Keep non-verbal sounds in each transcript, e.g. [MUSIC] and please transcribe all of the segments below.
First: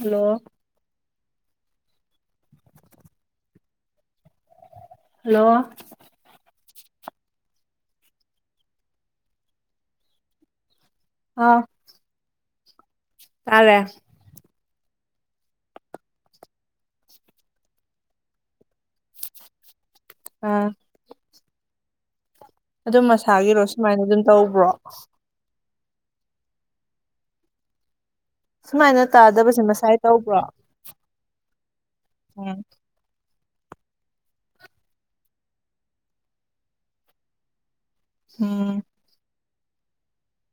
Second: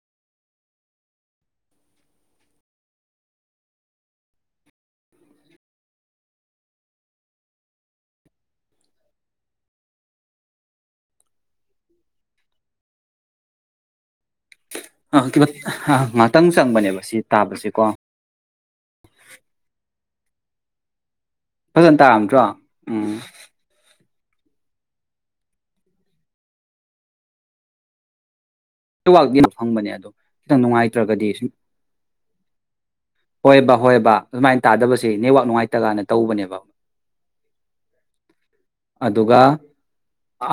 hello hello ꯑꯥ ꯥꯥꯇꯥꯜꯂꯦ ꯑ ꯉꯍꯥꯛꯇꯪ ꯆꯪꯕꯅꯦꯕ ꯁꯤ ꯇꯥꯕꯁꯦꯀꯣ ꯑꯥ ꯐꯖꯅ ꯇꯥꯔꯝꯗ꯭ꯔꯣ ꯑꯗꯨꯝ ꯎꯝ ꯃꯁꯥꯒꯤꯔꯣ ꯁꯨꯃꯥꯏꯅ ꯑꯗꯨꯝ ꯇꯧꯕ꯭ꯔꯣ ꯁꯨꯃꯥꯏꯅ [UNINTELLIGIBLE] ꯇꯥꯗꯕꯁꯦ ꯐꯪꯕꯅꯦ ꯃꯁꯥꯏ ꯑꯗꯣ ꯇꯧꯕ꯭ꯔꯣ ꯈꯤꯇꯪ ꯅꯨꯡꯉꯥꯏꯇ꯭ꯔꯒꯗꯤ [INAUDIBLE] ꯎꯝ ꯍꯣꯏꯕ ꯍꯣꯏꯕ ꯗꯨꯃꯥꯏꯅ ꯇꯥꯗꯕꯁꯦ ꯅꯦꯠꯋꯥꯛ ꯅꯨꯡꯉꯥꯏꯇ ꯀꯥꯟ ꯇꯧꯕꯅꯦꯕ ꯎꯝ ꯑꯗꯨꯒ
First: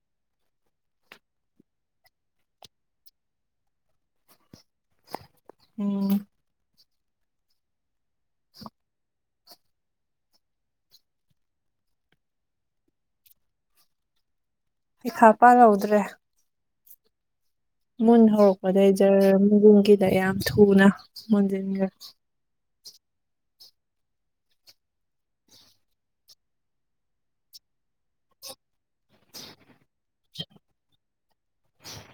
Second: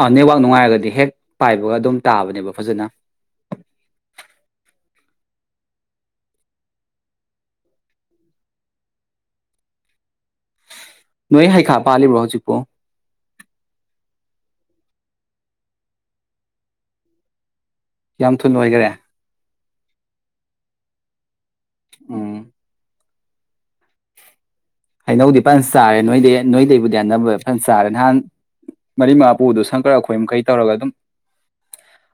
ꯑ ꯅꯦꯠꯋꯥꯛ ꯅꯨꯡꯉꯥꯏꯔꯒꯗꯤ ꯍꯦꯛ ꯄꯥꯏꯕꯒ ꯑꯗꯨꯝ ꯇꯥꯕꯅꯦꯕ ꯐꯖꯅ ꯎꯝ ꯅꯣꯏ ꯍꯩꯈꯥ ꯄꯥꯜꯂꯤꯕ꯭ꯔꯣ ꯍꯧꯖꯤꯛꯄꯣ ꯍꯩꯈꯥ ꯄꯥꯜ ꯍꯧꯗ꯭ꯔꯦ ꯃꯨꯟ ꯌꯥꯝ ꯊꯨ ꯂꯣꯏꯈꯔꯦ ꯍꯧꯔꯛꯄꯗꯒꯤ ꯖꯔ ꯒꯤꯗ ꯌꯥꯝ ꯊꯨꯅ ꯃꯨꯖꯟꯒꯔꯦ ꯎꯝ ꯍꯩꯅꯧꯗꯤ ꯐꯟ ꯆꯥꯔꯦ ꯅꯣꯏꯗꯤ ꯅꯣꯏꯗꯩꯕꯨꯗꯤ ꯑꯅꯝꯕ ꯐꯖꯅ ꯆꯥꯔꯦ ꯅꯍꯥꯟ ꯃꯔꯤ ꯃꯉꯥꯄꯨꯗꯣ ꯁꯪꯀꯔ ꯑꯩꯈꯣꯏ ꯈꯩ ꯇꯧꯔꯒ ꯑꯗꯨꯝ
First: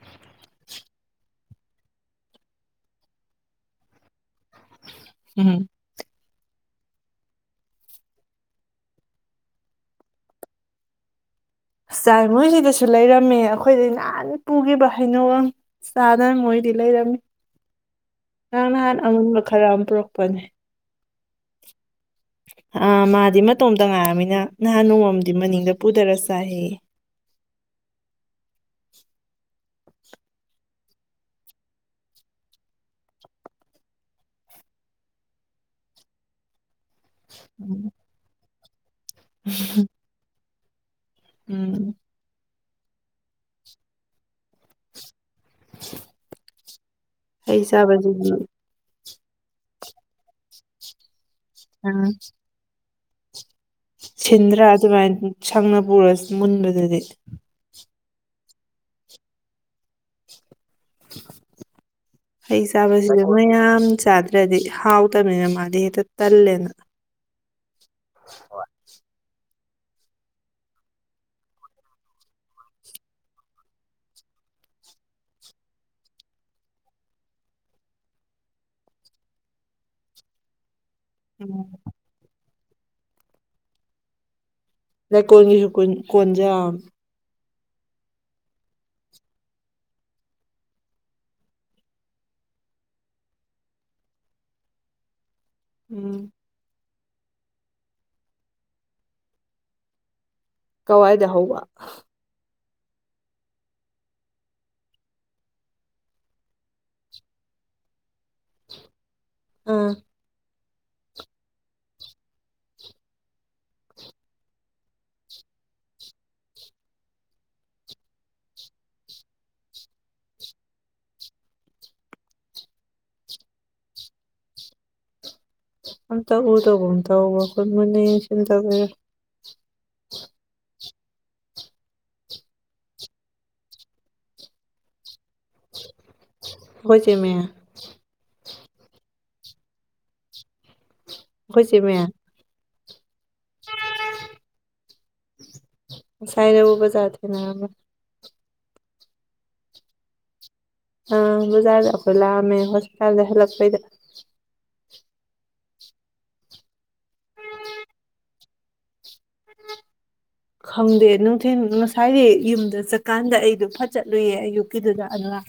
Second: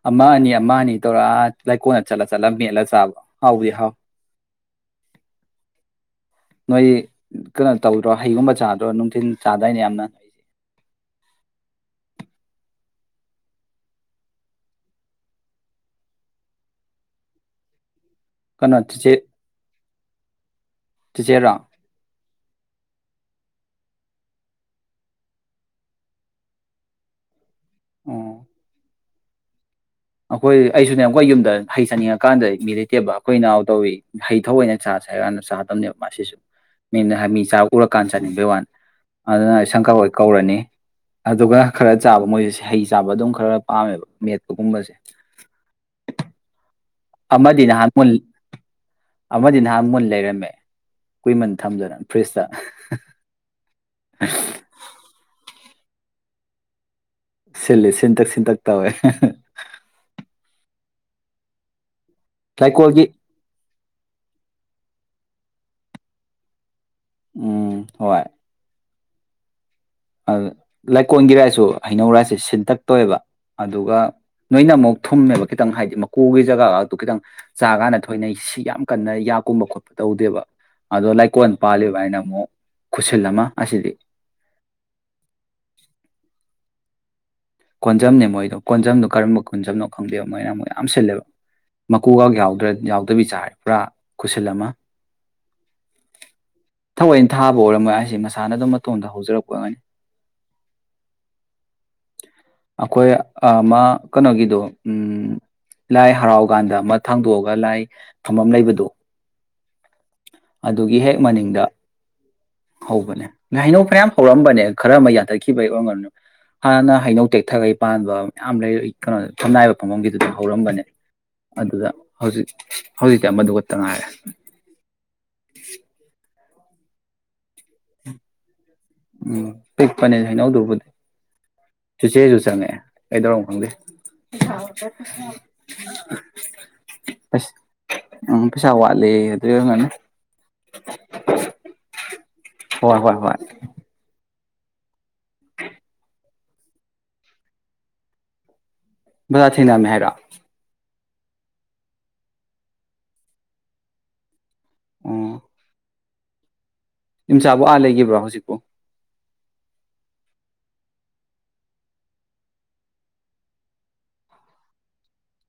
ꯑꯃ ꯑꯅꯤ ꯑꯃ ꯑꯅꯤ ꯇꯧꯔ ꯂꯥꯏ ꯀꯣꯟꯅ ꯆꯠꯂ ꯆꯠꯂ ꯃꯦꯠꯂ ꯆꯥꯕ ꯍꯥꯎꯕꯨꯗꯤ ꯍꯥꯎꯏ ꯎꯝ ꯍꯨ ꯅꯣꯏ ꯀꯩꯅꯣ ꯇꯧꯗ꯭ꯔꯣ ꯍꯩꯒꯨꯝꯕ ꯆꯥꯗ꯭ꯔꯣ ꯅꯨꯡꯊꯤꯜ ꯆꯥꯗꯥꯏꯅꯦ ꯌꯥꯝꯅ ꯆꯥꯏ ꯃꯣꯏꯁꯤꯗꯁꯨ ꯂꯩꯔꯝꯃꯤ ꯑꯩꯈꯣꯏꯗ ꯅꯍꯥꯟꯅ ꯄꯨꯈꯤꯕ ꯍꯩꯅ ꯆꯥꯗꯅ ꯃꯣꯏꯗꯤ ꯂꯩꯔꯝꯃꯤ ꯉꯔꯥꯡ ꯀꯩꯅꯣ ꯅꯍꯥꯟ ꯑꯃꯨꯟꯕ ꯈꯔ ꯑꯃ ꯄꯨꯔꯛꯄꯅꯦ ꯆꯤ ꯆꯦꯔꯣ ꯑ ꯃꯥꯗꯤ ꯃꯇꯣꯝꯇ ꯉꯥꯏꯔꯕꯝꯃꯤꯅ ꯅꯍꯥꯟ ꯅꯣꯡꯃ ꯑꯝꯗꯤ ꯃꯅꯤꯡꯗ ꯄꯨꯊꯔꯥ ꯆꯥꯏꯌꯦ ꯎꯝ ꯑꯩꯈꯣꯏ ꯑꯩꯁꯨꯅꯦ ꯑꯩꯈꯣꯏ ꯌꯨꯝꯗ ꯍꯩ ꯆꯥꯅꯤꯡꯉ ꯀꯥꯟꯗ ꯃꯤ ꯂꯩꯇꯦꯕ ꯑꯩꯈꯣꯏ ꯅꯥꯎ ꯇꯧꯋꯤ ꯍꯩ ꯊꯧ ꯑꯣꯏꯅ ꯆꯥꯁꯦ ꯍꯥꯏꯔ ꯀꯥꯟꯗ ꯆꯥꯗꯕꯅꯦꯕ ꯃꯁꯤꯁꯨ ꯃꯤꯅ ꯅꯍꯥꯟ ꯃꯤ ꯆꯥꯕ ꯎꯝ ꯎꯔꯀꯥꯟ ꯆꯥꯅꯤꯡꯕꯩ ꯋꯥꯅꯤ ꯑꯗꯨꯅ ꯑꯩ ꯁꯝ ꯀꯛꯑꯣꯏ ꯀꯛꯎꯔꯅꯤ ꯑꯗꯨꯒ ꯈꯔ ꯎꯝ ꯆꯥꯕ ꯃꯣꯏꯁꯤꯁꯦ ꯍꯩ ꯆꯥꯕ ꯑꯗꯨꯝ ꯈꯔ ꯄꯥꯝꯃꯦꯕ ꯃꯦꯠꯄꯒꯨꯝꯕꯁꯦ [INAUDIBLE] [INAUDIBLE] ꯍꯩ ꯑꯃꯗꯤꯅꯍꯜ ꯃꯨꯜ ꯆꯥꯕꯖꯤꯗꯤ ꯑꯃꯗꯤ ꯅꯍꯥꯟ ꯃꯨꯟ ꯂꯩꯔꯝꯃꯦ ꯀꯨꯏꯃꯟ ꯑ ꯊꯝꯗꯅ ꯐ꯭ꯔꯤꯖꯇ ꯁꯤꯟꯗ꯭ꯔꯥ ꯑꯗꯨꯃꯥꯏꯟ ꯐꯪꯑꯕꯣꯁ ꯃꯨꯟꯕꯗꯨꯗꯤ ꯁꯤꯜꯂꯤ ꯁꯤꯟꯇꯛ ꯁꯤꯟꯇꯛ ꯇꯧꯋꯦ ꯍꯦꯍꯦ [INAUDIBLE] ꯍꯩ ꯂꯩꯀꯣꯜꯒꯤ ꯆꯥꯕꯁꯤꯗ ꯃꯌꯥꯝ ꯆꯥꯗ꯭ꯔꯗꯤ ꯍꯥꯎ [UNINTELLIGIBLE] ꯃꯥꯗꯤ ꯍꯦꯛꯇ ꯇꯂꯦꯕ ꯎꯝ ꯍꯣꯏ ꯂꯩꯀꯣꯟꯜꯒꯤꯔꯥꯏꯁꯨ ꯍꯩꯅꯧ ꯔꯥꯏꯁꯦ ꯁꯤꯟꯇꯛꯇꯣꯏꯑꯕ ꯑꯗꯨꯒ ꯅꯣꯏꯅ ꯑꯃꯨꯛ ꯊꯨꯝꯃꯦꯕ ꯈꯤꯇꯪ ꯍꯥꯏꯗꯤ ꯃꯀꯨꯒꯤ ꯖꯒꯥꯇꯣ ꯈꯤꯇꯪ ꯆꯥ ꯀꯥꯟꯗ ꯊꯣꯏꯅ ꯁꯤ ꯌꯥꯝ ꯀꯟꯅ ꯌꯥꯛꯀꯨꯝꯕ ꯈꯣꯠꯄ ꯇꯧꯗꯦꯕ ꯑꯗꯣ ꯂꯩꯀꯣꯟꯜ ꯎꯝ ꯄꯥꯜꯂꯤꯕ ꯑꯩꯅ ꯑꯃꯨꯛ ꯈꯨꯁꯤꯜ ꯑꯃ ꯑꯁꯤꯗꯤ ꯂꯩꯀꯣꯟꯜꯒꯤꯁꯨ ꯀꯣꯟꯁꯦ ꯌꯥꯝ ꯀꯣꯟꯖꯝꯅꯦ ꯃꯣꯏꯗꯣ ꯀꯣꯟꯖꯝꯗꯣ ꯀꯔꯝꯕ ꯀꯣꯟꯖꯝꯅꯣ ꯈꯪꯗꯦꯕ ꯃꯣꯏꯅ ꯃꯣꯏ ꯌꯥꯝ ꯁꯤꯜꯂꯦꯕ ꯃꯀꯨꯒ ꯌꯥꯎꯗꯕꯤ ꯆꯥꯔꯦ ꯄꯨꯔꯥ ꯈꯨꯁꯤꯜ ꯑꯃ ꯎꯝ ꯊꯑꯣꯏꯅ ꯊꯥꯕ ꯑꯣꯏꯔꯝꯃꯣꯏ ꯍꯥꯏꯁꯦ ꯃꯁꯥꯅ ꯑꯗꯨꯝ ꯃꯇꯣꯟꯝꯗ ꯍꯧꯖꯔꯛꯄ ꯑꯣꯏꯒꯅꯤ ꯀꯋꯥꯏꯗ ꯍꯋꯥ ꯑꯩꯈꯣꯏ ꯑ ꯃꯥ ꯀꯩꯅꯣꯒꯤꯗꯣ ꯎꯝ ꯂꯥꯏ ꯍꯔꯥꯎ ꯀꯥꯟꯗ ꯑꯝ ꯊꯥꯡꯗꯣꯛꯑꯒ ꯂꯥꯏ ꯐꯝꯐꯝ ꯂꯩꯕꯗꯣ ꯑꯝ ꯑꯗꯨꯒꯤ ꯍꯦꯛ ꯃꯅꯤꯡꯗ ꯍꯧꯕꯅꯦ ꯂ ꯍꯩꯅꯧ ꯐꯌꯥꯝ ꯍꯧꯔꯝꯕꯅꯦ ꯈꯔ ꯑꯃ ꯌꯥꯊꯠꯈꯤꯕꯒꯤ ꯑꯣꯏꯔꯝ ꯍꯥꯟꯅ ꯍꯩꯅꯧ ꯇꯦꯛ ꯊꯥꯒꯩ ꯄꯥꯟꯕ ꯃꯌꯥꯝ ꯂꯩ ꯀꯩꯅꯣ ꯊꯝꯅꯥꯏꯕ ꯐꯝꯐꯝꯒꯤꯗꯨꯗ ꯍꯧꯔꯝꯕꯅꯦ ꯑꯗꯨꯗ ꯍꯧꯖꯤꯛ ꯍꯧꯖꯤꯛꯇꯤ ꯑꯃꯗꯨ ꯈꯛꯇ ꯉꯥꯏꯔꯦ ꯑꯝꯇ ꯎꯗꯒꯨꯃ ꯇꯧꯋꯣ ꯃꯨꯟꯅ ꯌꯦꯡꯁꯤꯟꯗꯕꯅꯦ ꯎꯝ ꯄꯤꯛꯄꯅꯦ ꯍꯥꯏꯩꯅꯧꯗꯨꯕꯨꯗꯤ ꯆꯤꯆꯦꯁꯨ ꯆꯪꯉꯛꯑꯦ ꯀꯩꯗꯧꯔꯅꯣ ꯈꯪꯗꯦ ꯈꯣꯏ ꯆꯦꯃꯦ ꯑꯁ ꯎꯝ ꯄꯩꯁꯥ ꯋꯥꯠꯂꯦꯌꯦ ꯗꯨꯏ ꯑꯣꯏꯔꯝꯒꯅꯤ ꯑꯩꯈꯣꯏ ꯆꯦꯃꯦ ꯍꯣꯏ ꯍꯣꯏ ꯍꯣꯏ [UNINTELLIGIBLE] [INAUDIBLE] ꯁꯥꯏꯔꯧ ꯎꯕꯖꯥꯠꯅꯤ ꯅꯥꯕ ꯅꯣꯢ ꯗꯥ ꯊꯦꯡꯅꯔꯝꯃꯦ ꯍꯥꯢꯔꯣ ꯑꯥ ꯕꯖꯥꯔꯗ ꯑꯩꯈꯣꯏ ꯂꯥꯛꯑꯝꯃꯦ ꯍꯣꯁꯄꯤꯇꯥꯜꯗꯩ ꯍꯜꯂꯛꯄꯩꯗ ꯑꯝ ꯏꯝꯆꯥꯕꯨ ꯑꯥ ꯂꯩꯈꯤꯕ꯭ꯔꯣ ꯍꯧꯖꯤꯛꯄꯨ ꯈꯪꯗꯦ ꯅꯨꯡꯊꯤꯜ ꯉꯁꯥꯏꯗꯤ ꯌꯨꯝꯗ ꯆꯠꯀꯥꯟꯗ ꯑꯩꯗꯣ ꯐꯠ ꯆꯠꯂꯨꯏꯌꯦ ꯑꯌꯨꯛꯀꯤꯗꯨꯗ ꯑꯗꯨꯅ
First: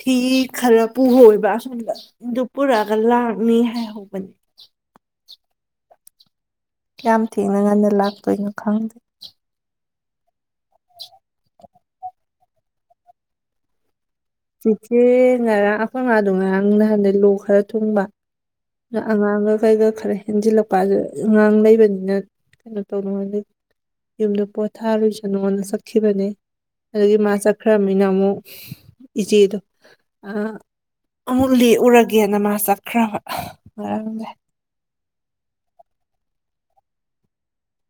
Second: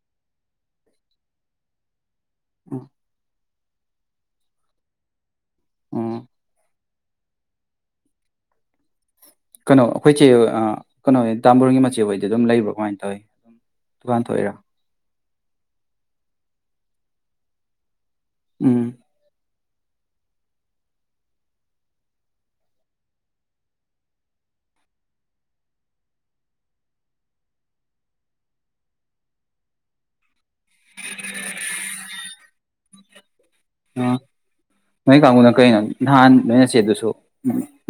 ꯐꯤ ꯈꯔ ꯄꯨꯑꯣꯢꯕ ꯑꯁꯣꯝꯗ ꯗꯨ ꯄꯨꯨꯔꯛꯑꯒꯥ ꯂꯥꯛ ꯃꯤ ꯍꯥꯏ ꯍꯧꯕꯅꯤ ꯑꯝ ꯀꯌꯥꯝ ꯊꯦꯡꯅ ꯉꯟꯅ ꯂꯥꯛꯇꯣꯏꯅꯣ ꯈꯪꯗꯦ ꯅꯣ ꯑꯩꯈꯣꯏꯆꯦ ꯍꯣꯢ ꯑꯥ ꯀꯩꯅꯣ ꯇꯥꯝꯕꯔꯣꯒꯤ ꯃꯆꯦ ꯑꯣꯏꯗꯤ ꯑꯗꯨꯝ ꯂꯩꯕ꯭ꯔꯣ ꯀꯃꯥꯏꯅ ꯇꯧꯋꯤ ꯗꯨꯀꯥꯟ ꯊꯣꯛꯏꯔꯥ ꯆꯦꯆꯦ ꯉꯥꯔꯥꯡ ꯑꯈꯣꯏ ꯃꯥꯗꯣ ꯉꯥꯔꯥꯡ ꯅꯍꯥꯟꯗꯩ ꯂꯣꯛ ꯈꯔ ꯊꯨꯡꯕ ꯎꯝ ꯑꯗꯨ ꯑꯉꯥꯡꯒ ꯈꯣꯏꯒ ꯈꯔ ꯍꯦꯟꯖꯤꯜꯂꯛꯄ ꯑꯗꯨꯗ ꯑꯉꯥꯡ ꯂꯩꯕꯅꯤꯅ ꯀꯩꯅꯣ ꯇꯧꯅꯉꯥꯢꯗꯩ ꯌꯨꯝꯗ ꯄꯣꯊꯥꯔꯨꯁꯅꯣꯅ ꯆꯠꯈꯤꯕꯅꯦ ꯑꯗꯨꯗꯒꯤ ꯃꯥ ꯆꯠꯈ꯭ꯔꯕꯅꯤꯅ ꯑꯃꯨꯛ ꯏꯆꯦꯗꯣ ꯑꯥ ꯑꯃꯨꯛ ꯂꯦꯛꯎꯔꯒꯦ ꯌꯦꯡꯉꯝ ꯃꯥ ꯆꯠꯈ꯭ꯔꯕ [INAUDIBLE] ꯑ ꯉꯥꯔꯥꯡꯗꯩ ꯅꯣꯏ ꯀꯥꯡꯕꯨꯅ ꯀꯩꯅꯣ ꯅꯍꯥꯟ ꯅꯣꯏꯅꯆꯦꯗꯨꯁꯨ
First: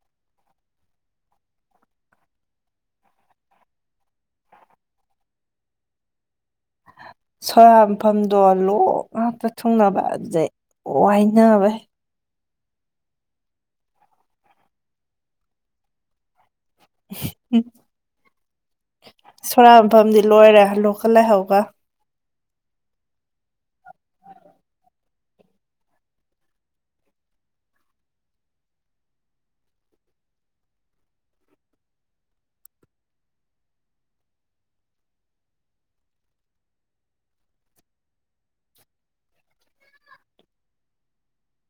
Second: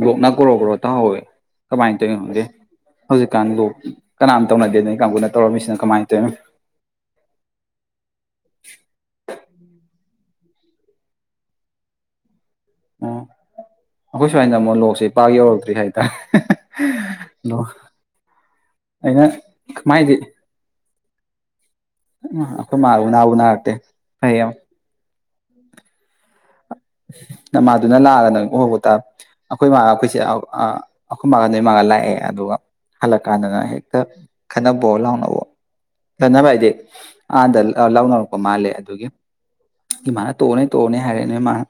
ꯂꯣꯛꯅ ꯒꯣꯔꯣ ꯒꯣꯔꯣ ꯇꯥꯍꯧꯋꯦ ꯀꯃꯥꯏꯅ ꯇꯧꯔꯤꯅꯣ ꯈꯪꯗꯦ ꯍꯧꯖꯤꯛꯀꯥꯟ ꯂꯣꯛ ꯀꯅꯥꯝ ꯇꯧꯅꯗꯦ ꯅꯣꯏ ꯀꯥꯡꯕꯨꯅ ꯇꯧꯔꯝꯃꯤꯁꯤꯅ ꯀꯃꯥꯏꯅ ꯇꯧꯋꯤꯅꯣ ꯁꯣꯔꯥꯠ ꯃꯐꯝꯗꯣ ꯂꯣꯛ ꯉꯥꯛꯇ ꯊꯨꯡꯅꯕ ꯑꯗꯨꯗꯩ ꯋꯥꯏꯅꯕꯩ ꯑꯣ ꯑꯩꯈꯣꯏ ꯁꯋꯥꯢꯁꯤꯅ ꯑꯃꯨꯛ ꯂꯣꯛꯁꯦ ꯄꯥꯛ ꯌꯧꯔꯛꯇ꯭ꯔꯤ ꯍꯥꯏꯇꯥꯔꯦ ꯍꯦꯍꯦ ꯍꯦ ꯂꯣ ꯁꯣꯔꯥꯠ ꯃꯐꯝꯗꯤ ꯂꯣꯏꯔꯦ ꯂꯣꯛꯀꯥ ꯂꯩꯍꯧꯕ ꯑꯩꯈꯣꯏ ꯃꯥ ꯑꯩꯈꯣꯢ ꯃꯥꯕꯨ ꯎꯅ ꯎꯅꯔꯛꯇꯦ ꯐꯩꯌꯝ ꯅꯃꯥꯗꯨꯅ ꯅꯥꯔꯅꯪ ꯀꯣꯛ ꯍꯧꯒꯠꯇ ꯑꯩꯈꯣꯏ ꯃꯥ ꯑꯩꯈꯣꯏꯁꯦ ꯑꯍꯥꯑꯥ ꯑꯩꯈꯣꯏ ꯃꯥꯒ ꯅꯣꯏ ꯃꯥꯥꯒ ꯂꯥꯛꯑꯦ ꯑꯗꯨꯒ ꯍꯜꯂꯛꯀꯥꯟꯗꯅ ꯍꯦꯛꯇ ꯈꯠꯅꯕꯣ ꯂꯥꯎꯅꯕꯣ ꯈꯠꯅꯕ ꯍꯥꯏꯗꯤ ꯑꯗ ꯂꯥꯎꯅꯔꯛꯄ ꯃꯥꯜꯂꯦ ꯑꯗꯨꯒꯤ ꯏꯃꯥꯅ ꯇꯣꯛꯑꯣꯅꯦ ꯇꯣꯛꯑꯣꯅꯦ ꯍꯥꯏꯔꯦ ꯅꯣꯏꯃꯅ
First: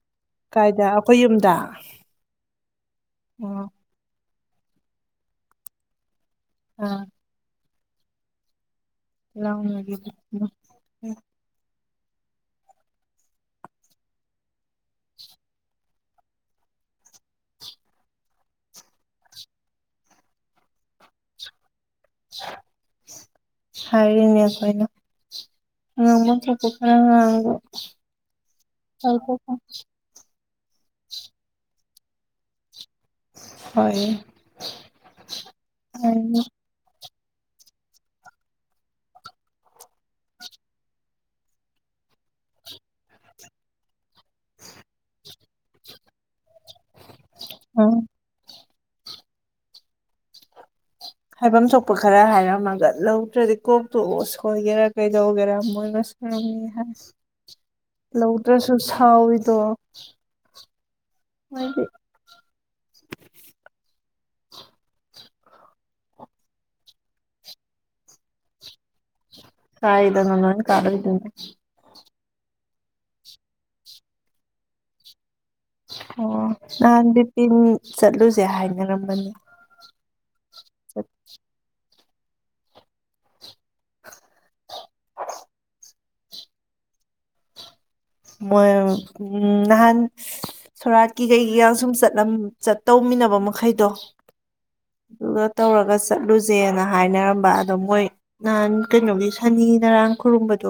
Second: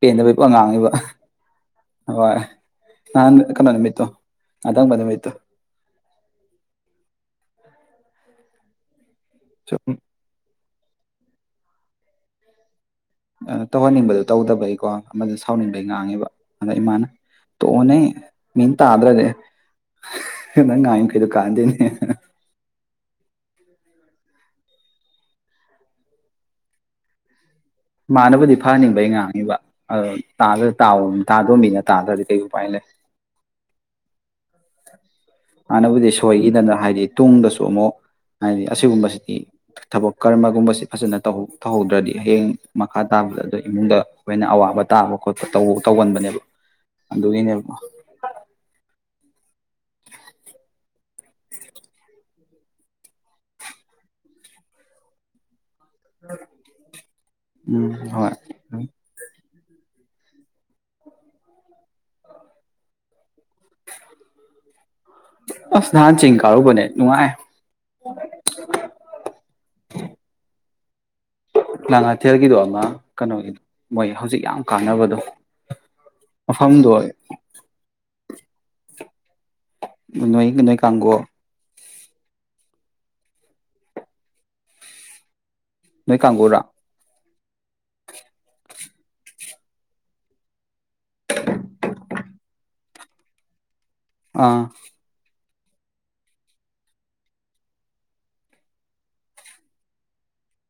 ꯄꯦꯟꯗꯕꯩ ꯀꯥꯏꯗ ꯄꯨꯉꯥꯡꯉꯥꯡꯉꯤꯕ ꯑꯩꯈꯣꯏ ꯌꯨꯝꯗ ꯍꯣꯏ ꯅꯍꯥꯟ ꯑꯣ ꯀꯩꯅꯣ ꯅꯨꯃꯤꯠꯇꯣ ꯉꯥꯊꯪꯕ ꯅꯨꯃꯤꯠꯇꯣ ꯑꯥ ꯁꯨꯝ ꯂꯥꯎꯅꯒꯤꯕꯗꯣ ꯎꯝ ꯑ ꯇꯧꯍꯟꯅꯤꯡꯕꯗꯣ ꯇꯧꯗꯕꯩꯀꯣ ꯑꯃꯗꯨ ꯁꯥꯎꯅꯤꯡꯕꯩ ꯉꯥꯡꯉꯦꯕ ꯑꯗ ꯏꯃꯥꯅ ꯇꯣꯛꯑꯣꯅꯦ ꯃꯤꯅ ꯇꯥꯗ꯭ꯔꯗꯤ ꯍꯥ ꯅꯪ ꯉꯥꯡꯉꯤꯗꯣ ꯀꯩꯗ ꯀꯥꯟꯅꯗꯦꯅꯦ ꯍꯥꯍꯥ ꯍꯥꯢꯔꯤꯅꯦ ꯑꯩꯈꯣꯢꯅ ꯉꯥꯡꯕꯝ ꯊꯣꯛꯄ ꯈꯔ ꯉꯥꯡꯕ ꯃꯥꯅꯕꯨꯗꯤ ꯐꯍꯟꯅꯤꯡꯕꯩ ꯑꯩꯅ ꯉꯥꯡꯉꯤꯕ ꯑꯥ ꯇꯥꯗ ꯇꯥꯎ ꯇꯥꯗꯣꯃꯤꯅ ꯇꯥꯗ꯭ꯔꯗꯤ ꯀꯩ ꯎꯄꯥꯏ ꯂꯩ ꯍꯣꯏꯌꯦ ꯍꯥꯟꯅꯕꯨꯗꯤ ꯁꯣꯏꯈꯤꯗꯅ ꯍꯥꯏꯗꯤ ꯇꯨꯡꯗꯁꯨ ꯑꯃꯨꯛ ꯍꯥꯏꯗꯤ ꯑꯁꯤꯒꯨꯝꯕꯁꯤꯗꯤ ꯊꯕꯛ ꯀꯔꯃꯒꯨꯝꯕꯁꯤ ꯐꯖꯅ ꯇꯧꯍꯧꯗ꯭ꯔꯗꯤ ꯍꯌꯦꯡ ꯃꯈꯥ ꯇꯥꯕꯗ ꯑꯗꯨꯏ ꯏꯃꯨꯡꯗ ꯑꯩꯈꯣꯏꯅ ꯑꯋꯥꯕ ꯇꯥꯕ ꯈꯣꯠꯄ ꯇꯧ ꯇꯧꯒꯟꯕꯅꯦꯕ ꯑꯗꯨꯒꯤꯅꯦꯕ ꯍꯥꯏꯕꯝ ꯊꯣꯛꯄ ꯈꯔ ꯍꯥꯏꯔꯝꯃꯒ ꯂꯧꯗ꯭ꯔꯗꯤ ꯀꯣꯛ ꯇꯣꯛꯑꯣ ꯁꯣꯏꯒꯦꯔꯥ ꯀꯩꯗꯧꯒꯦꯔꯥ ꯃꯣꯏ ꯁꯔꯝꯅꯤ ꯍꯥꯏ ꯎꯝ ꯍꯣꯏ ꯂꯧꯗ꯭ꯔꯁꯨ ꯁꯥꯎꯋꯤꯗꯣ [UNINTELLIGIBLE] [INAUDIBLE] ꯑꯁ ꯅꯍꯥꯟ ꯆꯤꯡ ꯀꯥꯔꯨꯕꯅꯦ ꯅꯨꯡꯉꯥꯏ [INAUDIBLE] ꯀꯥꯏꯗꯅ [UNINTELLIGIBLE] [UNINTELLIGIBLE] ꯀꯩꯊꯦꯜꯒꯤꯗꯣ ꯑꯃ ꯀꯅꯣꯒꯤꯗ ꯃꯣꯏ ꯍꯧꯖꯤꯛ ꯌꯥꯝ ꯀꯥꯟꯅꯕꯗꯣ ꯑꯣ ꯃꯐꯝꯗꯣ ꯅꯍꯥꯟ ꯕꯤꯄꯤꯟ ꯆꯠꯂꯨꯖꯦ ꯍꯥꯏꯅꯔꯝꯕꯅꯤ ꯅꯣꯏ ꯅꯣꯏ ꯀꯥꯡꯒꯨ [INAUDIBLE] ꯅꯣꯏ ꯀꯥꯡꯕꯨꯔꯥ ꯃꯣꯏ ꯎꯝ ꯅꯍꯥꯟ ꯁꯣꯔꯥꯠꯀꯤ ꯀꯩꯒꯤꯒ ꯁꯨꯝ ꯆꯠꯂꯝ ꯆꯠꯇꯧꯃꯤꯟꯅꯕ ꯃꯈꯩꯗꯣ ꯑꯥ ꯑꯗꯨꯒ ꯇꯧꯔꯒ ꯆꯠꯂꯨꯖꯦꯅ ꯍꯥꯏꯅꯔꯝꯕ ꯑꯗꯣ ꯃꯣꯏ ꯅꯍꯥꯟ ꯀꯩꯅꯣꯒꯤ ꯁꯅꯤ ꯅꯔꯥꯡ ꯈꯨꯔꯨꯝꯕꯗꯣ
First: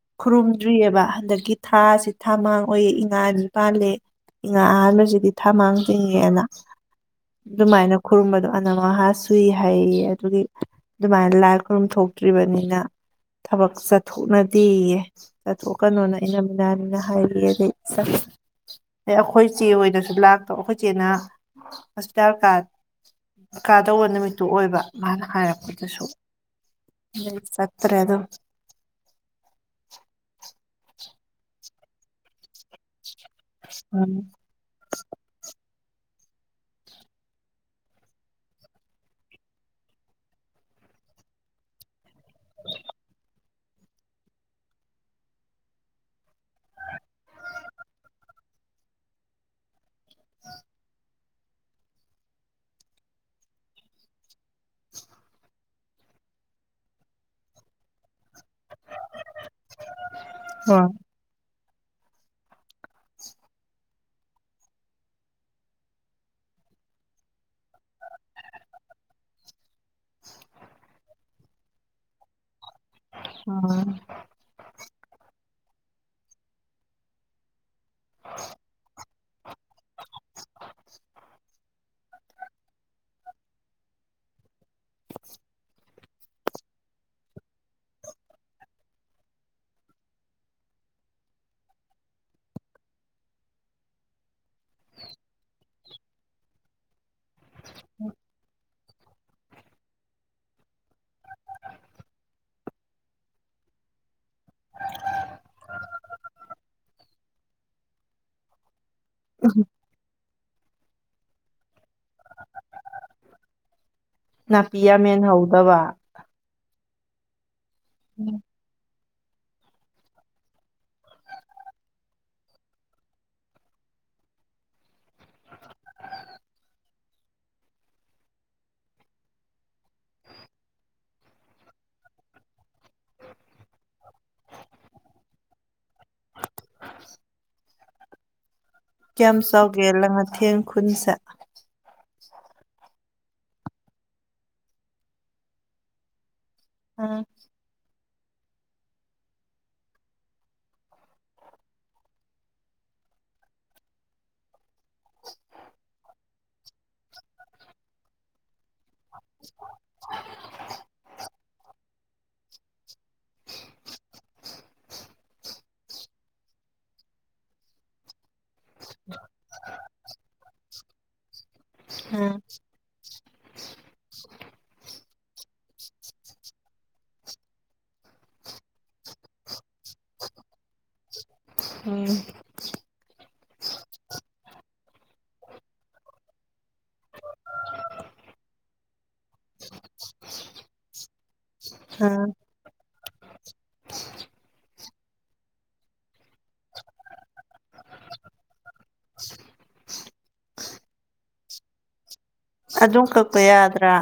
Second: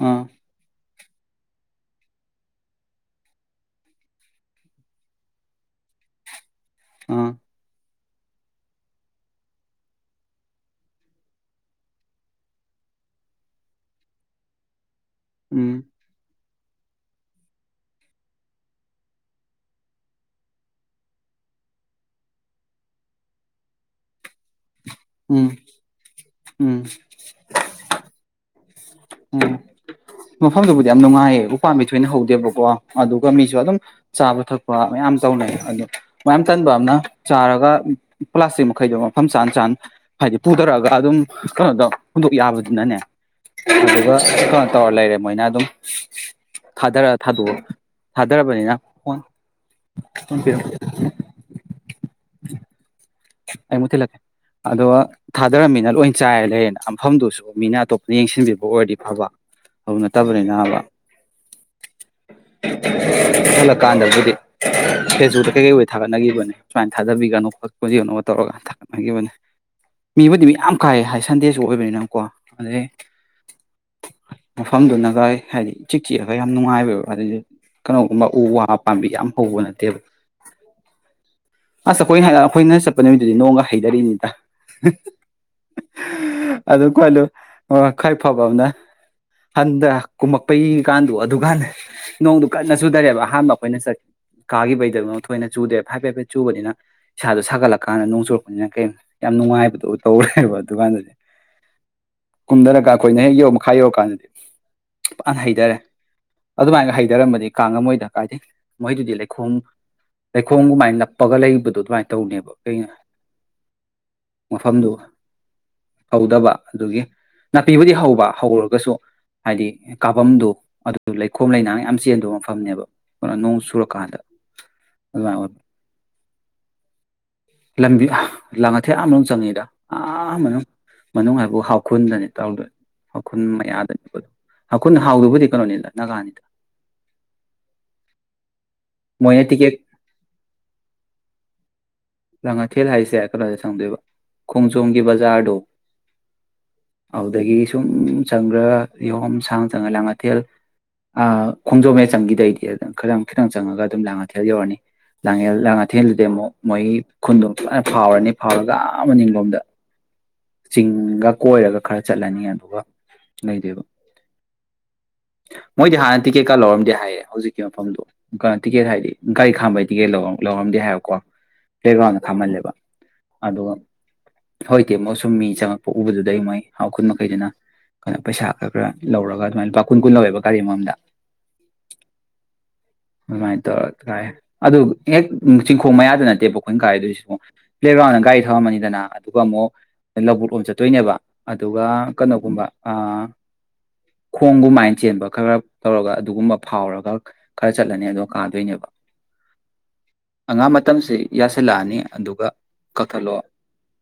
ꯑꯥ ꯈꯨꯔꯨꯝꯗ꯭ꯔꯤꯌꯦꯕ ꯍꯟꯗꯛꯀꯤ ꯊꯥꯁꯤ ꯊꯃꯥꯡ ꯑꯣꯏꯌꯦ ꯏꯉꯥ ꯑꯅꯤ ꯄꯥꯜꯂꯦ ꯏꯉꯥ ꯑꯍꯥꯟꯕꯁꯤꯗꯤ ꯊꯃꯥꯡ ꯆꯤꯡꯉꯦꯅ ꯑꯥ ꯗꯨꯃꯥꯏꯅ ꯈꯨꯔꯨꯝꯕꯗꯣ ꯑꯅꯝ ꯑꯍꯥ ꯆꯨꯏ ꯍꯥꯏꯌꯦꯌꯦ ꯑꯗꯨꯒꯤ ꯗꯨꯃꯥꯏꯅ ꯂꯥꯏ ꯈꯨꯔꯨꯝ ꯊꯣꯛꯇ꯭ꯔꯤꯕꯅꯤꯅ ꯊꯕꯛ ꯆꯠꯊꯣꯛꯅꯗꯦꯌꯦ ꯎꯝ ꯆꯠꯊꯣꯛꯀꯅꯣꯅ ꯏꯅꯝ ꯅꯍꯥꯟꯅ ꯍꯥꯏꯔꯤ ꯑꯗꯩ [INAUDIBLE] ꯑꯩꯈꯣꯏ ꯆꯦ ꯍꯣꯏꯗꯁꯨ ꯂꯥꯛꯇꯕ ꯑꯩꯈꯣꯏ ꯆꯦꯅ ꯍꯣꯁꯄꯤꯇꯥꯜ ꯀꯥ ꯀꯥꯗꯧꯕ ꯅꯨꯃꯤꯠꯇꯣ ꯑꯣꯏꯕ ꯃꯥꯅ ꯎꯝ ꯍꯥꯏꯔꯛ ꯈꯣꯏꯗꯁꯧ ꯎꯝ ꯅ ꯆꯠꯇ꯭ꯔꯦ ꯑꯗꯨꯝ ꯎꯝ ꯃꯐꯝꯗꯨꯕꯨꯗꯤ ꯌꯥꯝ ꯅꯨꯡꯉꯥꯏꯌꯦ ꯎꯄꯥꯝꯕꯤ ꯊꯣꯏꯅ ꯍꯧꯗꯦꯕꯀꯣ ꯑꯗꯨ ꯑꯗꯨꯒ ꯃꯤꯁꯨ ꯑꯗꯨꯝ ꯎꯝ ꯆꯥꯕ ꯊꯛꯄ ꯃꯌꯥꯝ ꯇꯧꯅꯩ ꯑꯗꯨ ꯃꯌꯥꯝ ꯇꯟꯕ ꯑꯃꯅ ꯆꯥꯔꯒ ꯄ꯭ꯂꯥꯁꯇꯤꯛ ꯃꯈꯩꯗꯣ ꯃꯐꯝ ꯆꯥꯅ ꯆꯥ ꯍꯥꯏꯗꯤ ꯄꯨꯗꯔꯛꯑꯒ ꯑꯗꯨꯝ ꯀꯩꯅꯣꯗꯣ ꯍꯨꯟꯗꯣꯛ ꯌꯥꯕꯗꯨꯅꯅꯦ [INAUDIBLE] ꯑꯗꯨꯗꯨꯒ ꯀꯩꯅꯣ ꯇꯧꯔ ꯂꯩꯔꯦ ꯃꯣꯏꯅ ꯑꯗꯨꯝ ꯊꯥꯗꯔ ꯊꯥꯗꯣꯛ ꯊꯥꯗꯔꯕꯅꯤꯅ ꯐꯣꯟ [INAUDIBLE] ꯑꯩ ꯃꯨꯛ ꯊꯤꯜꯂꯛ ꯑꯗꯣ ꯊꯥꯗꯔꯝꯃꯤꯅ ꯂꯣꯏ ꯆꯥꯏꯔ ꯂꯩꯔꯦꯅ ꯃꯐꯝꯗꯨꯁꯨ ꯃꯤꯅ ꯑꯇꯣꯞꯄꯅ ꯌꯦꯡꯁꯤꯟ ꯑꯣꯏꯔꯗꯤ ꯐꯕ ꯐꯪꯅꯠꯇꯕꯅꯤꯅꯕ ꯍꯜꯂꯛꯀꯥꯟꯗꯕꯨꯗꯤ ꯐꯦꯁꯕꯨꯛꯇ ꯀꯩꯀꯩ ꯑꯣꯏ ꯊꯥꯒꯠꯅꯒꯤꯕꯅꯦ ꯁꯨꯃꯥꯏꯅ ꯊꯥꯖꯕꯤꯒꯅꯣ ꯍꯧꯖꯤꯛꯅꯣꯒ ꯇꯧꯔꯒ ꯊꯥꯒꯠꯅꯒꯤꯕꯅꯦ ꯃꯤꯕꯨꯗꯤ ꯃꯤ ꯌꯥꯝ ꯀꯥꯏ ꯍꯥꯏ ꯁꯟꯗꯦꯁꯨ ꯑꯣꯏꯕꯅꯤꯅꯀꯣ ꯑꯗꯩ ꯎꯝ ꯃꯐꯝꯗꯨꯅꯒꯥꯏ ꯍꯥꯏꯗꯤ ꯆꯤꯛ ꯆꯤꯛꯑꯒ ꯌꯥꯝ ꯅꯨꯡꯉꯥꯏꯕ ꯋꯥꯔꯤꯖꯦ ꯀꯅꯣꯒꯨꯝꯕ ꯎ ꯋꯥ ꯄꯥꯥꯝꯕꯤ ꯌꯥꯝ ꯍꯧꯕ ꯅꯠꯇꯦꯕ ꯑꯁ ꯑꯩꯈꯣꯏ ꯍꯥꯏ ꯑꯩꯈꯣꯏꯅ ꯆꯠꯄ ꯅꯨꯃꯤꯠꯇꯨꯗꯤ ꯅꯣꯡꯒ ꯍꯩꯊꯔꯤꯅꯤꯗ ꯑꯗꯨ ꯀꯟꯗꯨ ꯈꯔ ꯐꯕ ꯑꯃꯅ ꯍꯟꯗ ꯀꯨꯝꯃꯛꯄꯩ ꯀꯥꯟꯗꯣ ꯑꯗꯨꯀꯥꯟꯗ ꯅꯣꯡꯗꯨ ꯀꯟꯅ ꯆꯨꯗꯔꯦꯕ ꯑꯍꯥꯟꯕ ꯑꯩꯈꯣꯏꯅ ꯀꯥꯒꯤꯈꯤꯕꯩꯗꯅ ꯊꯣꯏꯅ ꯆꯨꯗꯦꯕ ꯍꯥꯏꯐꯦꯠ ꯍꯥꯏꯐꯦꯠ ꯆꯨꯕꯅꯤꯅ ꯏꯁꯥ ꯁꯥꯒꯠꯂ ꯀꯥꯟꯗ ꯅꯣꯡ ꯆꯨꯔꯛꯄꯅꯤꯅ ꯀꯩꯅꯣ ꯌꯥꯝ ꯅꯨꯡꯉꯥꯏꯕꯗꯣ ꯇꯧꯋꯦꯕ ꯑꯗꯨꯀꯥꯟꯗꯗꯤ ꯀꯨꯝꯊꯔꯒ ꯑꯩꯈꯣꯏꯅ ꯍꯦꯛ ꯌꯧ ꯃꯈꯥ ꯌꯧꯔꯀꯥꯟꯗꯗꯤ ꯀꯟꯅ ꯍꯩꯊꯔꯦ ꯑꯗꯨꯃꯥꯏꯅꯒ ꯍꯩꯊꯔꯃꯗꯤ ꯀꯥ ꯉꯝꯃꯣꯏꯗ ꯀꯥꯏꯗꯩ ꯃꯣꯏꯗꯨꯗꯤ ꯂꯩ ꯈꯣꯝ ꯂꯩꯈꯣꯝ ꯒꯨꯃꯥꯏ ꯅꯞ ꯄꯒ ꯂꯩꯕꯗꯣ ꯑꯗꯨꯃꯥꯏꯅ ꯇꯧꯅꯦꯕ ꯑꯩꯅ ꯅꯥꯄꯤ ꯃꯐꯝꯗꯨ ꯌꯥꯝ ꯃꯦꯟꯍꯧꯗꯕ ꯇꯧꯗꯕ ꯑꯗꯨꯒꯤ ꯅꯥꯄꯤꯕꯨꯗꯤ ꯍꯧꯕ ꯍꯧꯔꯔꯒꯁꯨ ꯍꯥꯏꯗꯤ ꯀꯥꯐꯝꯗꯣ ꯑꯗꯨ ꯂꯩꯈꯣꯝ ꯂꯩꯅꯥꯡ ꯌꯥꯝ ꯆꯦꯟꯕ ꯃꯐꯝꯅꯦꯕ ꯅꯣꯡ ꯁꯨꯔꯀꯥꯟꯗ ꯑꯗꯨꯃꯥꯏꯅ ꯑꯣꯏꯕ ꯂꯝꯕꯤ ꯂꯥꯡꯉꯥꯊꯦꯜ ꯑꯥ ꯃꯅꯨꯡ ꯆꯪꯉꯤꯗ ꯑꯥ ꯃꯅꯨꯡ ꯃꯅꯨꯡ ꯍꯥꯏꯕꯨ ꯍꯥꯎ ꯈꯨꯜꯗꯅꯤ ꯇꯧ ꯗꯣꯏ ꯍꯥꯎꯈꯨꯜ ꯃꯌꯥꯗꯅꯤ ꯍꯥꯎꯈꯨꯟ ꯍꯥꯎꯗꯨꯕꯨꯗꯤ ꯀꯩꯅꯣꯅꯤꯗ ꯅꯥꯒꯥꯅꯤꯗ ꯀꯌꯥꯝ ꯃꯣꯏꯅ ꯇꯤꯀꯦꯠ ꯆꯥꯎꯒꯦ ꯂꯥꯡꯉꯊꯦꯜ [UNINTELLIGIBLE] ꯂꯥꯡꯉꯥꯊꯦꯜ ꯍꯥꯏꯁꯦ ꯀꯩꯅꯣꯗꯒꯤ ꯆꯪꯗꯣꯏꯕ ꯈꯣꯡꯖꯣꯝꯒꯤ ꯕꯖꯥꯔꯗꯣ ꯎꯝ ꯑꯗꯨꯗꯒꯤ ꯁꯨꯝ ꯆꯪꯈ꯭ꯔ ꯌꯥꯝ ꯁꯥꯡ ꯆꯪꯉꯥꯒ ꯂꯥꯡ ꯑꯥꯊꯦꯜ ꯑꯥ ꯈꯣꯡꯖꯣꯝ ꯍꯦꯛ ꯆꯪꯈꯤꯗꯩꯗꯤ ꯑꯗꯨꯝ ꯈꯤꯇꯪ ꯈꯤꯇꯪ ꯆꯪꯉꯒ ꯑꯗꯨꯝ ꯂꯥꯡꯉꯥꯊꯦꯜ ꯌꯧꯔꯅꯤ ꯂꯥꯡ ꯂꯥꯡ ꯑꯥꯊꯦꯜꯗꯨꯗꯤ ꯑꯃꯨꯛ ꯃꯣꯏꯒꯤ ꯈꯨꯟꯗꯣ ꯐꯖꯅ ꯐꯥꯎꯔꯅꯤ ꯐꯥꯎꯔꯒ ꯑ ꯃꯅꯤꯡꯂꯣꯝꯗ ꯆꯤꯡꯒ ꯀꯣꯏꯔꯒ ꯈꯔ ꯆꯠꯂꯅꯤ ꯑꯗꯨꯒ ꯂꯩꯗꯣꯏꯕ ꯃꯣꯏꯗꯤ ꯍꯥꯟꯅ ꯇꯤꯛꯀꯦꯠꯀ ꯂꯧꯔꯝꯗꯦ ꯍꯥꯏꯌꯦ ꯍꯧꯖꯤꯛꯀꯤ ꯃꯐꯝꯗꯣ ꯇꯤꯀꯦꯠ ꯍꯥꯏꯗꯤ ꯒꯥꯔꯤ ꯈꯥꯝꯕꯒꯤ ꯇꯤꯀꯦꯠ ꯂꯣ ꯂꯧꯔꯝꯗꯦ ꯍꯥꯏꯌꯣꯀꯣ ꯄ꯭ꯂꯦ ꯒ꯭ꯔꯥꯎꯟꯗ ꯎꯝ ꯐꯝꯍꯜꯂꯦꯕ ꯑꯗꯨꯒ ꯍꯧꯖꯤꯛꯇꯤ ꯑꯃꯨꯛ ꯁꯨꯝ ꯃꯤ ꯆꯪꯉꯛꯄ ꯎꯕꯗꯨꯗꯩ ꯃꯣꯏ ꯈꯨꯨꯟ ꯃꯈꯩꯗꯨꯅ ꯀꯩꯅꯣ ꯄꯩꯁꯥ ꯈꯔ ꯈꯔ ꯂꯧꯔꯒ ꯑꯗꯨꯃꯥꯏꯅ ꯂꯨꯄꯥ ꯀꯨꯟ ꯀꯨꯟ ꯂꯧꯋꯦꯕ ꯒꯥꯔꯤ ꯑꯃꯃꯝꯗ ꯎꯝ ꯑꯗꯨꯃꯥꯏꯅ ꯇꯧꯔꯥꯏ ꯑꯗꯨ ꯍꯦꯛ ꯆꯤꯡꯈꯣꯡ ꯃꯌꯥꯗꯨ ꯅꯠꯇꯦꯕ ꯑꯩꯈꯣꯏꯅ ꯀꯥꯏꯗꯣꯏꯁꯤ ꯑꯃꯨꯛ ꯄ꯭ꯂꯦꯒ꯭ꯔꯥꯎꯟꯗ ꯒꯥꯔꯤ ꯊꯝꯃꯅꯤꯗꯅ ꯑꯗꯨꯒ ꯑꯃꯨꯛ ꯂꯧꯕꯨꯛ ꯂꯣꯝ ꯆꯠꯇꯣꯏꯅꯦꯕ ꯑꯗꯨꯒ ꯎꯝ ꯀꯩꯅꯣꯒꯨꯝꯕ ꯑꯥ ꯈꯣꯡꯒꯨꯃꯥꯏꯅ ꯆꯦꯟꯕ ꯈꯔ ꯇꯧꯔꯒ ꯑꯗꯨꯒꯨꯝꯕ ꯐꯥꯎꯔꯒ ꯈꯔ ꯆꯠꯂꯅꯤ ꯑꯗꯣ ꯀꯥꯗꯣꯏꯅꯦꯕ ꯑꯉꯥꯡ ꯃꯇꯝꯁꯤ ꯌꯥꯁꯦ ꯂꯥꯛꯑꯅꯤ ꯑꯗꯨ ꯑꯗꯨꯝ ꯀꯛꯄ ꯌꯥꯗ꯭ꯔꯥ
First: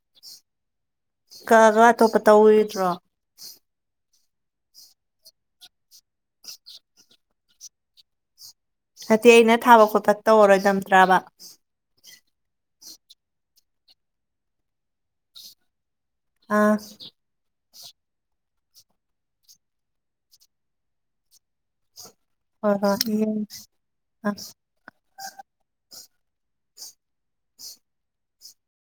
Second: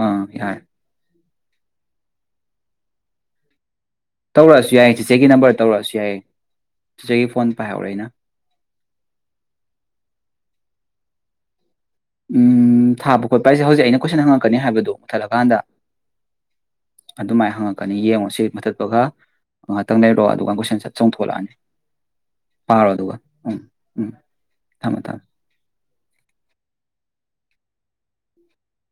ꯑꯥ ꯌꯥꯔꯦ ꯀꯛꯑꯒ ꯑꯇꯣꯞꯄ ꯇꯧꯔꯤꯗ꯭ꯔꯣ ꯇꯧꯔꯛꯑꯁꯨ ꯌꯥꯏꯌꯦ ꯆꯤꯆꯦꯒꯤ ꯅꯝꯕꯔ ꯇꯧꯔꯛꯑꯁꯨ ꯌꯥꯏꯌꯦ ꯆꯤꯆꯦꯒꯤ ꯐꯣꯟ ꯄꯥꯏꯍꯧꯔꯦ ꯑꯩꯅ ꯅꯠꯇꯦ ꯑꯩꯅ ꯊꯥꯕ ꯈꯣꯠꯄ ꯇꯧꯔꯔꯣꯏꯗꯝꯇ꯭ꯔꯕ ꯎꯝ ꯊꯥꯕ ꯈꯣꯠꯄ ꯍꯥꯏꯁꯦ ꯍꯧꯖꯤꯛ ꯑꯩꯅ ꯀꯣꯏꯁꯟ ꯍꯪꯉꯛꯀꯅꯤ ꯍꯥꯏꯕꯗꯣ ꯃꯨꯊꯠꯂꯀꯥꯟꯗ ꯑꯥ ꯀꯅꯤ ꯌꯦꯡꯉꯣꯁꯤ ꯃꯊꯛꯄꯒ ꯉꯥꯍꯥꯛꯇꯪ ꯂꯩꯔꯣ ꯑꯗꯨꯒ ꯀꯣꯏꯁꯟ ꯁꯠ ꯆꯣꯡꯊꯣꯂꯛꯑꯅꯤ ꯍꯣꯏ ꯄꯥꯔꯣ ꯍꯣꯏ ꯑꯗꯨꯒ ꯎꯝ ꯎꯝ ꯑ ꯊꯝꯃꯦ ꯊꯝꯃꯦ